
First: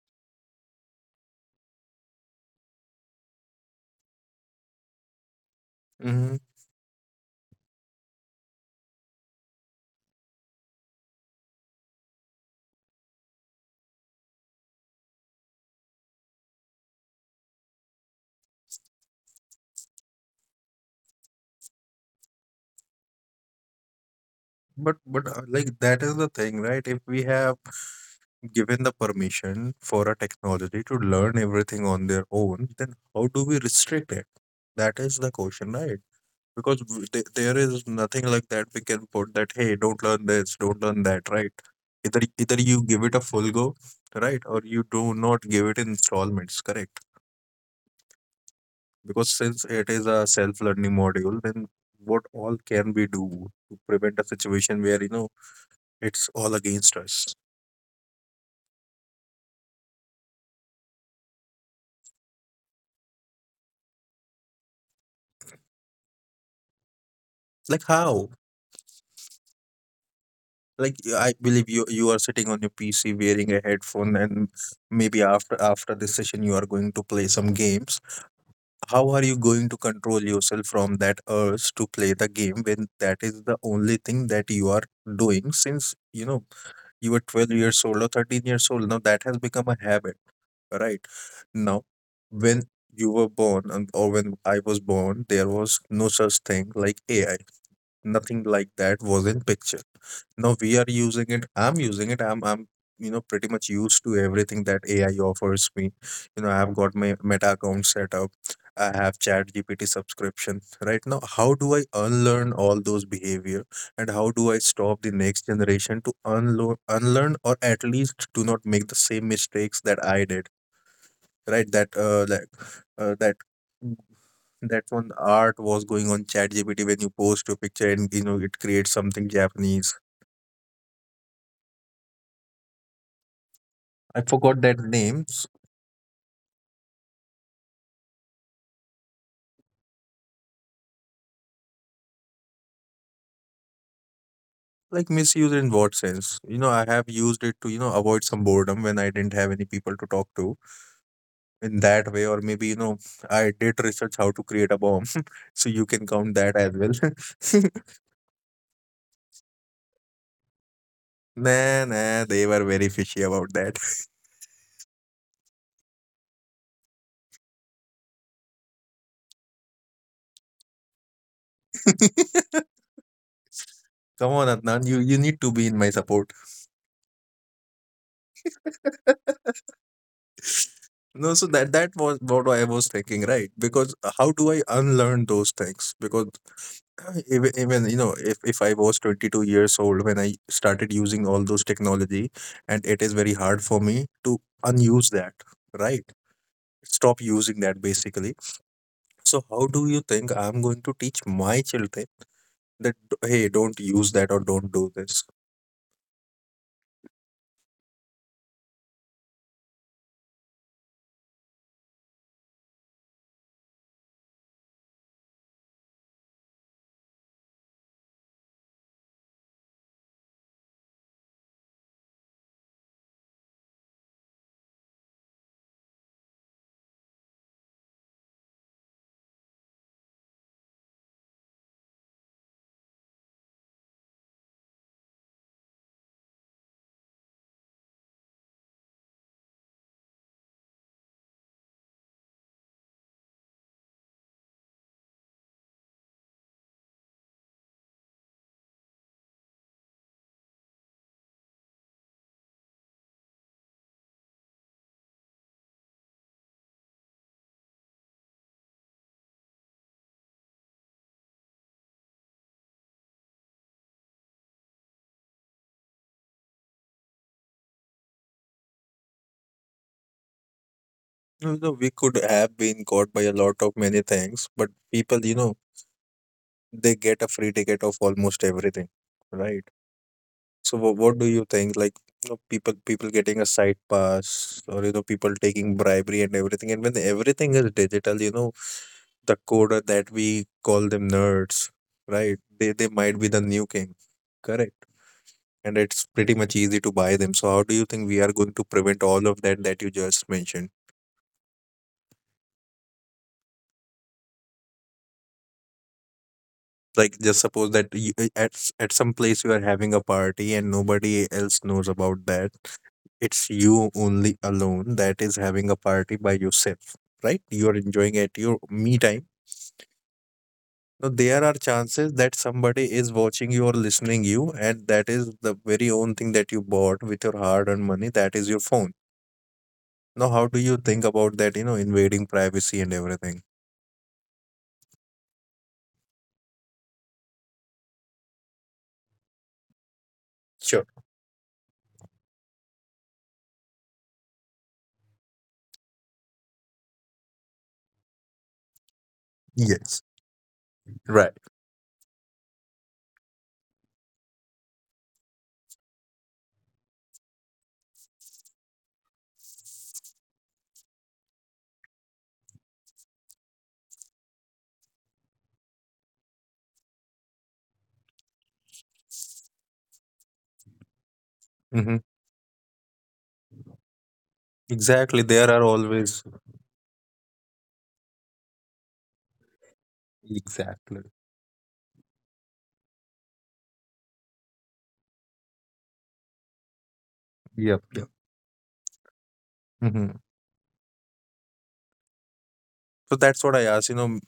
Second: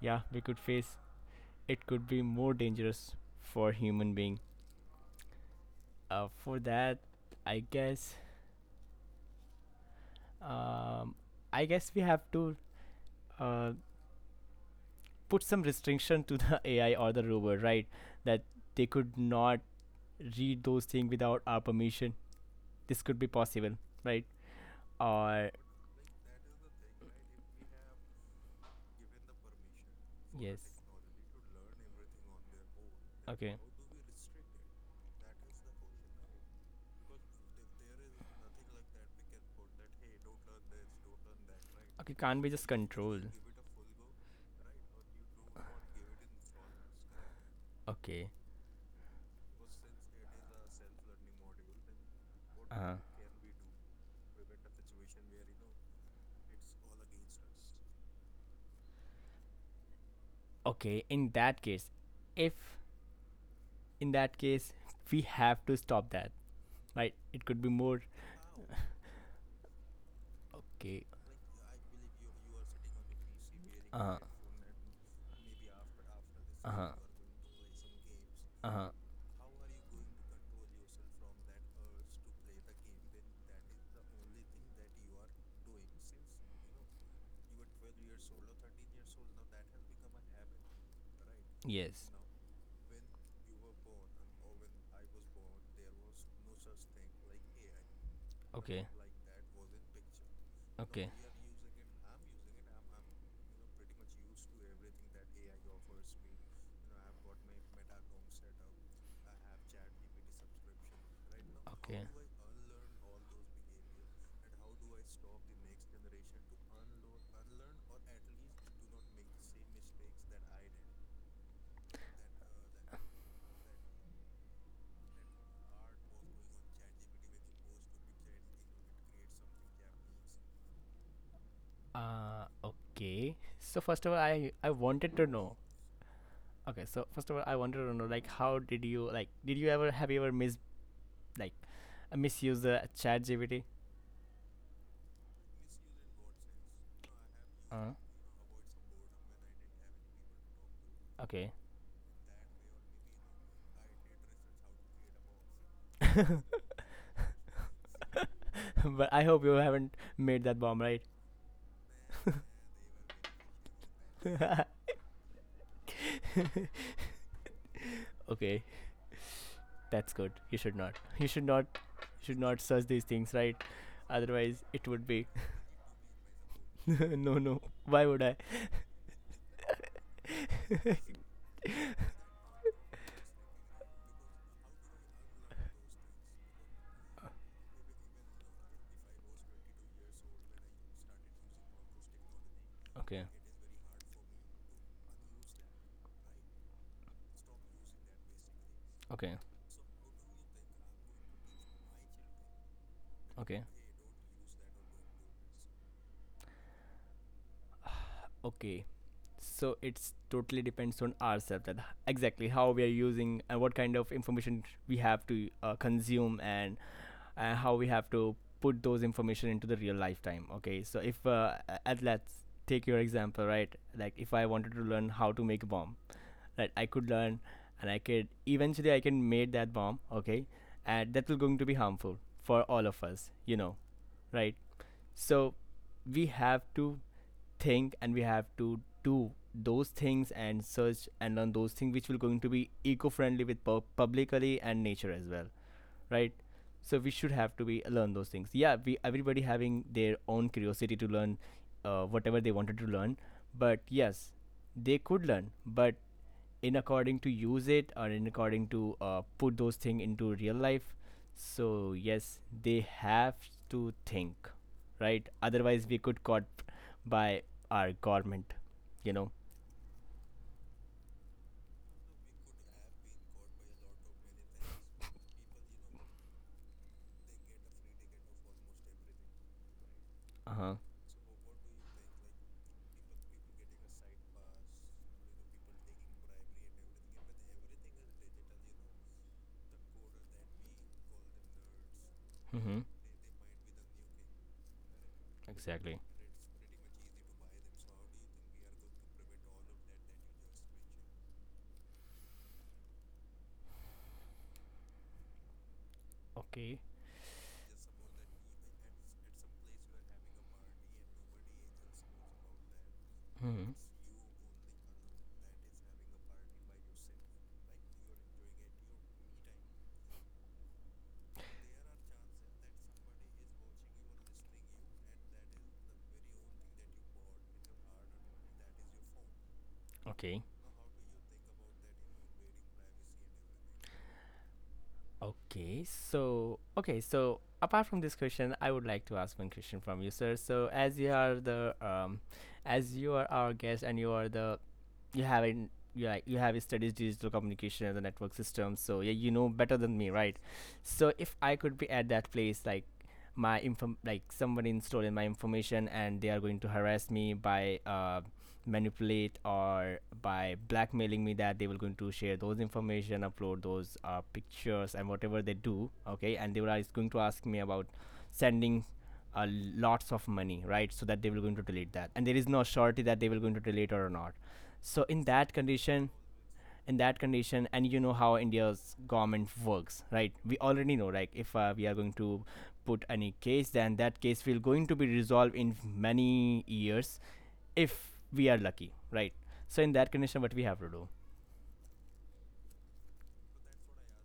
Speaker 1: yeah, we could face, it could be more dangerous for human being. uh,
Speaker 2: Mm,
Speaker 1: for that I guess, um I guess we have to uh, put some restriction to the AI or the robot, right? That they could not read those things without our permission. This could be possible, right?
Speaker 2: but
Speaker 1: Or
Speaker 2: like that is the thing, right? If we have given the permission for a
Speaker 1: yes,
Speaker 2: technology to learn everything on their own, then how do
Speaker 1: okay,
Speaker 2: we restrict it? That is the question, right? Because there is nothing like that we can put that, hey, don't learn this, don't learn that, right?
Speaker 1: okay,
Speaker 2: Either
Speaker 1: can't be
Speaker 2: either
Speaker 1: just
Speaker 2: you give it
Speaker 1: control.
Speaker 2: a full go, right, or you do not give it in installments, correct?
Speaker 1: Okay,
Speaker 2: Because since it is a self-learning module, then what all
Speaker 1: uh,
Speaker 2: can we do to prevent a situation where you know it's all against us.
Speaker 1: okay. In that case, if in that case we have to stop that, right? It could be
Speaker 2: Like
Speaker 1: more.
Speaker 2: how? Like
Speaker 1: Okay.
Speaker 2: I believe you are sitting on your PC wearing a
Speaker 1: Uh huh.
Speaker 2: headphone and maybe after this session you are
Speaker 1: Uh huh.
Speaker 2: going to play some games.
Speaker 1: Uh huh.
Speaker 2: How are you going to control yourself from that urge to play the game when that is the only thing that you are doing since you know you were 12 years old or 13 years old now that has become a habit, right? Now
Speaker 1: Yes.
Speaker 2: when you were born and or when I was born there was no such thing like AI, nothing like
Speaker 1: Okay.
Speaker 2: that was in picture. Now we are
Speaker 1: Okay.
Speaker 2: using it, I'm using it, I'm you know pretty much used to everything that AI offers me. You know, I've got my Meta account set up, I have chat gpt subscription right now. How do I
Speaker 1: Okay.
Speaker 2: unlearn all those behavior and how do I stop the next generation to unlearn or at least do not make the same mistakes that I did, right? That like uh, that that one art was going on ChatGPT when you post your picture and you know it creates something Japanese.
Speaker 1: Okay. So first of all,
Speaker 2: I
Speaker 1: I
Speaker 2: forgot
Speaker 1: I
Speaker 2: that
Speaker 1: wanted
Speaker 2: name.
Speaker 1: to know. Okay, so first of all, I wanted to know, like how did you, like did you ever, have you ever mis, like misuse the chat GPT?
Speaker 2: Like misuse in what sense? You know, I have used it to you
Speaker 1: Uh
Speaker 2: know avoid some boredom when I didn't have any people to talk to
Speaker 1: okay.
Speaker 2: in that way, or maybe you know I did research how to create a bomb, so you can count that as well.
Speaker 1: But I hope you haven't made that bomb, right?
Speaker 2: Nah, nah, they were very fishy about that.
Speaker 1: Okay, that's good. You should not. You should not. You should not search these things, right?
Speaker 2: Come on,
Speaker 1: Otherwise,
Speaker 2: Adnan,
Speaker 1: it
Speaker 2: you
Speaker 1: would
Speaker 2: you
Speaker 1: be.
Speaker 2: need to be in my support.
Speaker 1: No, no. Why would I?
Speaker 2: No, so that that was what I was thinking, right? Because how do I unlearn those things? Because even you know, if I was 22 years old when I started using all those technology, and it is
Speaker 1: Okay,
Speaker 2: very hard for me to unuse that, right? Stop using that basically.
Speaker 1: okay,
Speaker 2: So how do you think I'm going to teach my children that hey,
Speaker 1: okay.
Speaker 2: don't use that or don't do this?
Speaker 1: Okay. So it's totally depends on ourselves that, exactly how we are using and what kind of information we have to consume, and how we have to put those information into the real lifetime. Okay. So if at, let's take your example, right? Like if I wanted to learn how to make a bomb, right? I could learn, and I could, eventually I can make that bomb. Okay. And that will going to be harmful for all of us, you know, right? So we have to think, and we have to do those things and search and learn those things which will going to be eco-friendly with publicly and nature as well, right? So we should have to be learn those things. Yeah, we, everybody having their own curiosity to learn whatever they wanted to learn, but yes, they could learn, but in according to use it, or in according to put those things into real life. So yes, they have to think, right? Otherwise, we could caught by our government, you know.
Speaker 2: No, no, we could have been caught by a lot of many things, but people, you know, they get a free ticket of almost everything, right?
Speaker 1: Uh huh.
Speaker 2: So what do you think? Like you know, people getting a side pass, or you know, people taking bribery and everything. And when everything is digital, you know, the coder that we call them nerds, right? They
Speaker 1: Mm-hmm.
Speaker 2: they might be the new king, correct? And
Speaker 1: Exactly.
Speaker 2: it's pretty much easy to buy them. So how do you think we are going to prevent all of that that you just mentioned?
Speaker 1: Okay.
Speaker 2: Like just suppose that at at some place you are having a party and nobody else knows about that. It's
Speaker 1: Mm-hmm.
Speaker 2: you only alone that is having a party by yourself, right? You are enjoying at your me time. Now there are chances that somebody is watching you or listening you, and that is the very own thing that you bought with your hard-earned money. That is your phone. Now,
Speaker 1: Okay.
Speaker 2: how do you think about that? You know, invading privacy and everything.
Speaker 1: Okay, so okay, so apart from this question, I would like to ask one question from you, sir. So
Speaker 2: Sure.
Speaker 1: as you are the as you are our guest, and you are the, you have in you, like you have studied digital communication and the network system, so yeah, you know better than
Speaker 2: Yes.
Speaker 1: me, right? So
Speaker 2: Right.
Speaker 1: if I could be at that place, like my inform, like someone in stolen my information, and they are going to harass me by manipulate or by blackmailing me, that they were going to share those information, upload those pictures and whatever they do, okay, and they were always going to ask me about sending lots of money, right? So that they were going to delete
Speaker 2: Mm-hmm.
Speaker 1: that, and there is no surety that they were going to delete or not. So
Speaker 2: Exactly. There are always
Speaker 1: in that condition, and you know how india's government works, right? We already
Speaker 2: exactly.
Speaker 1: know, like if we are going to put any case, then that case will going to be resolved in many years,
Speaker 2: Yep.
Speaker 1: if
Speaker 2: Yep.
Speaker 1: we are lucky, right? So in
Speaker 2: Mm-hmm.
Speaker 1: that condition, what we have to do.
Speaker 2: So that's what I asked. You know,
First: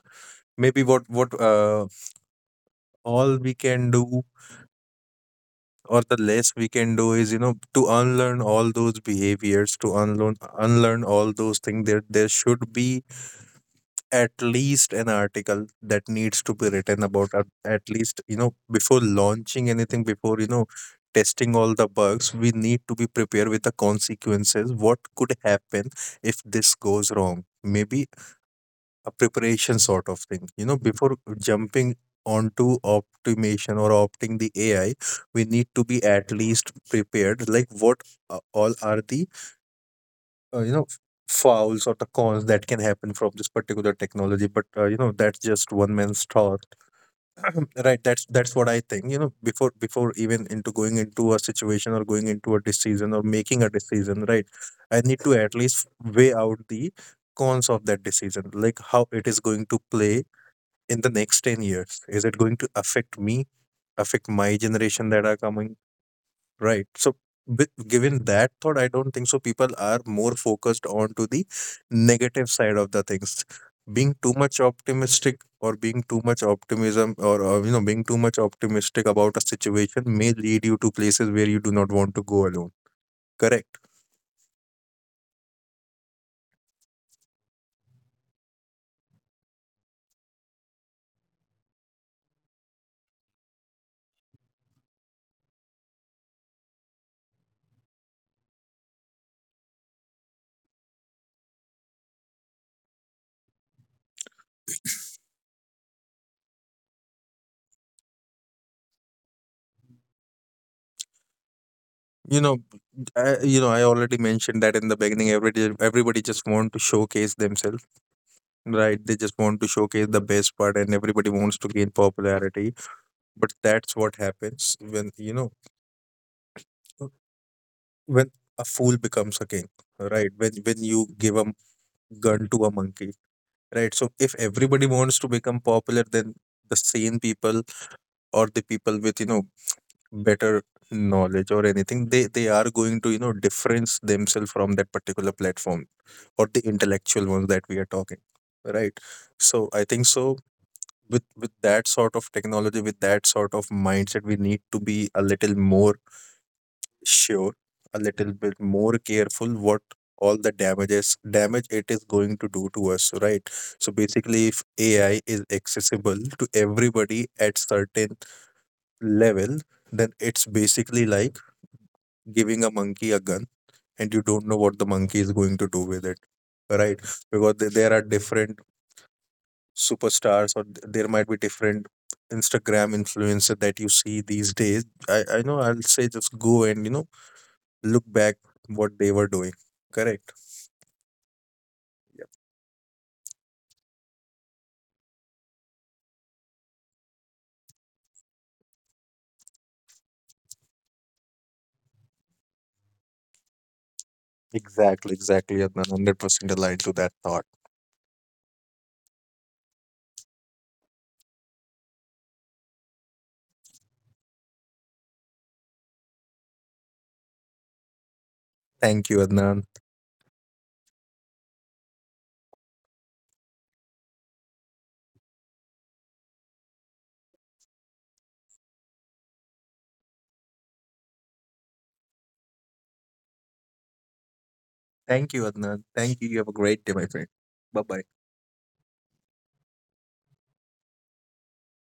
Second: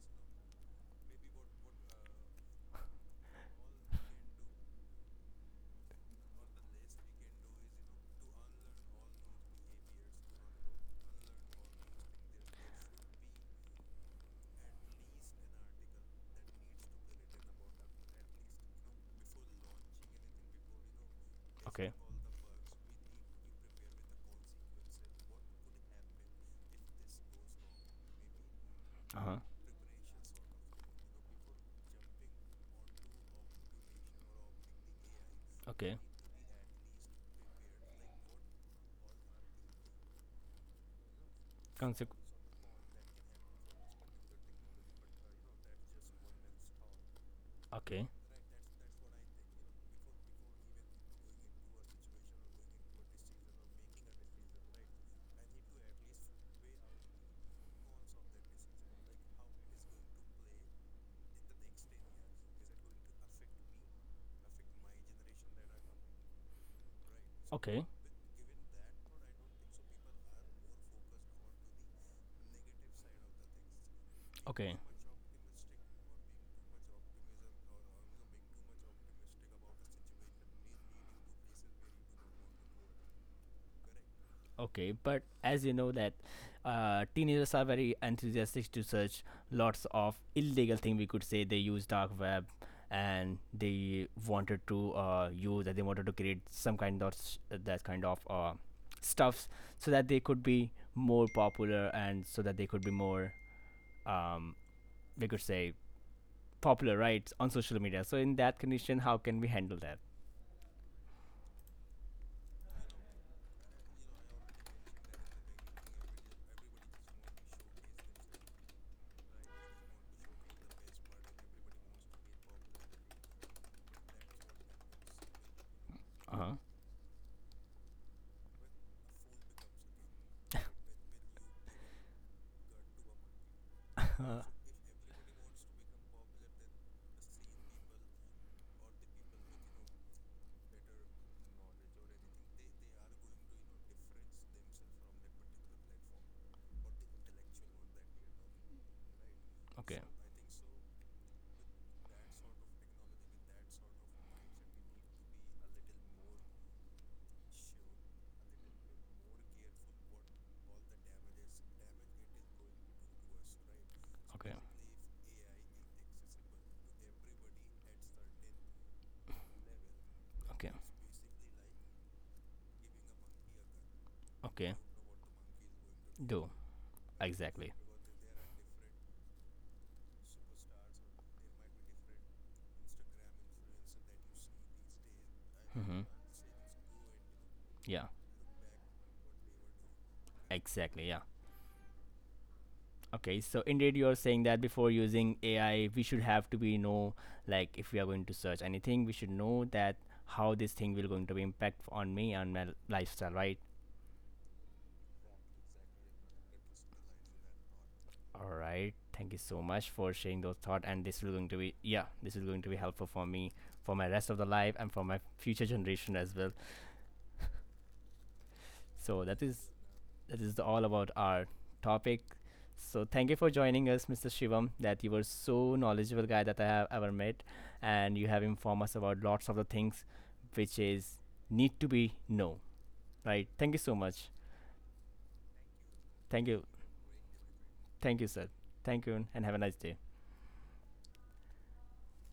Speaker 2: maybe what all we can do or the less we can do is you know to unlearn all those behaviors to unlearn all those things. There should be at least an article that needs to be written about, at least you know before launching anything, before you know testing all the
Speaker 1: Okay.
Speaker 2: bugs we need to be prepared with the consequences, what could happen if this goes wrong. Maybe a
Speaker 1: Uh-huh.
Speaker 2: preparation sort of thing. You know, before jumping onto optimization or opting the AI, we need to
Speaker 1: Okay.
Speaker 2: be at least prepared. Like what all are the you know fouls or the
Speaker 1: Consequ-
Speaker 2: cons that can happen from this particular technology? But you know, that's just one man's thought. Right,
Speaker 1: okay,
Speaker 2: that's what I think, you know, before before even into going into a situation, or going into a decision or making a decision, right? I need to at least weigh out the cons of that decision, like how it is going to play in the next 10 years, is it going to affect me, affect my generation that are coming, right? So,
Speaker 1: okay,
Speaker 2: given that thought I don't think so people are more focused on to the negative side of the things. Being too much
Speaker 1: okay.
Speaker 2: optimistic, or being too much optimism, or you know being too much optimistic about a situation may lead you to places where you do not want to go alone, correct?
Speaker 1: Okay, but as you know that teenagers are very enthusiastic to search lots of illegal thing. We could say they use dark web, and they wanted to use that, they wanted to create some kind of s-, that kind of stuffs, so that they could be more popular, and so that they could be more um, we could say popular, right, on social media. So in that condition, how can we handle that?
Speaker 2: You know, you know I already mentioned that in the beginning everybody just want to showcase themselves. Right, they just want to showcase the best part and everybody wants to gain popularity. But that's what happens when, you know,
Speaker 1: Uh
Speaker 2: uh, when a fool becomes a king, right? When you give a gun to a monkey, right? So if
Speaker 1: huh.
Speaker 2: everybody wants to become popular, then the sane people or the people with, you know, better knowledge or anything, they are going to, you know, difference themselves from that particular platform, or the intellectual ones that we are talking, right? So I
Speaker 1: Okay.
Speaker 2: think so with that sort of mindset we need to be a little more sure, a little bit more careful what all the damage it is going to do to us, right? So basically
Speaker 1: Okay.
Speaker 2: if AI is accessible to everybody at certain level, then it's
Speaker 1: Okay.
Speaker 2: basically like giving a monkey a gun and you don't know
Speaker 1: Okay.
Speaker 2: what the monkey is going to do with it,
Speaker 1: Do
Speaker 2: right? Because there
Speaker 1: exactly.
Speaker 2: there are different superstars, or there might be different Instagram influencer that you see these days. I know, I'll
Speaker 1: Mm-hmm.
Speaker 2: say just go and you know
Speaker 1: Yeah,
Speaker 2: look back what they were doing, correct?
Speaker 1: exactly. Yeah. Okay, so indeed, you're saying that before using AI, we should have to be know, like if we are going to search anything, we should know that how this thing will going to be impact on me and my lifestyle, right?
Speaker 2: Exactly, Adnan, 100% aligned to that thought.
Speaker 1: All right. Thank you so much for sharing those thoughts, and this will going to be, yeah, this is going to be helpful for me for my rest of the life, and for my future generation as well.
Speaker 2: thank you
Speaker 1: So that is,
Speaker 2: adnan
Speaker 1: this is all about our topic. So thank you for joining us, Mr. Shivam. That you were so knowledgeable guy that I have ever met, and you have informed us about lots of the things which is need to be know. Right. Thank you so much.
Speaker 2: thank you adnan Thank you, you
Speaker 1: Thank
Speaker 2: have a
Speaker 1: you.
Speaker 2: great day, my friend. Bye bye.
Speaker 1: Thank you, sir. Thank you, and have a nice day.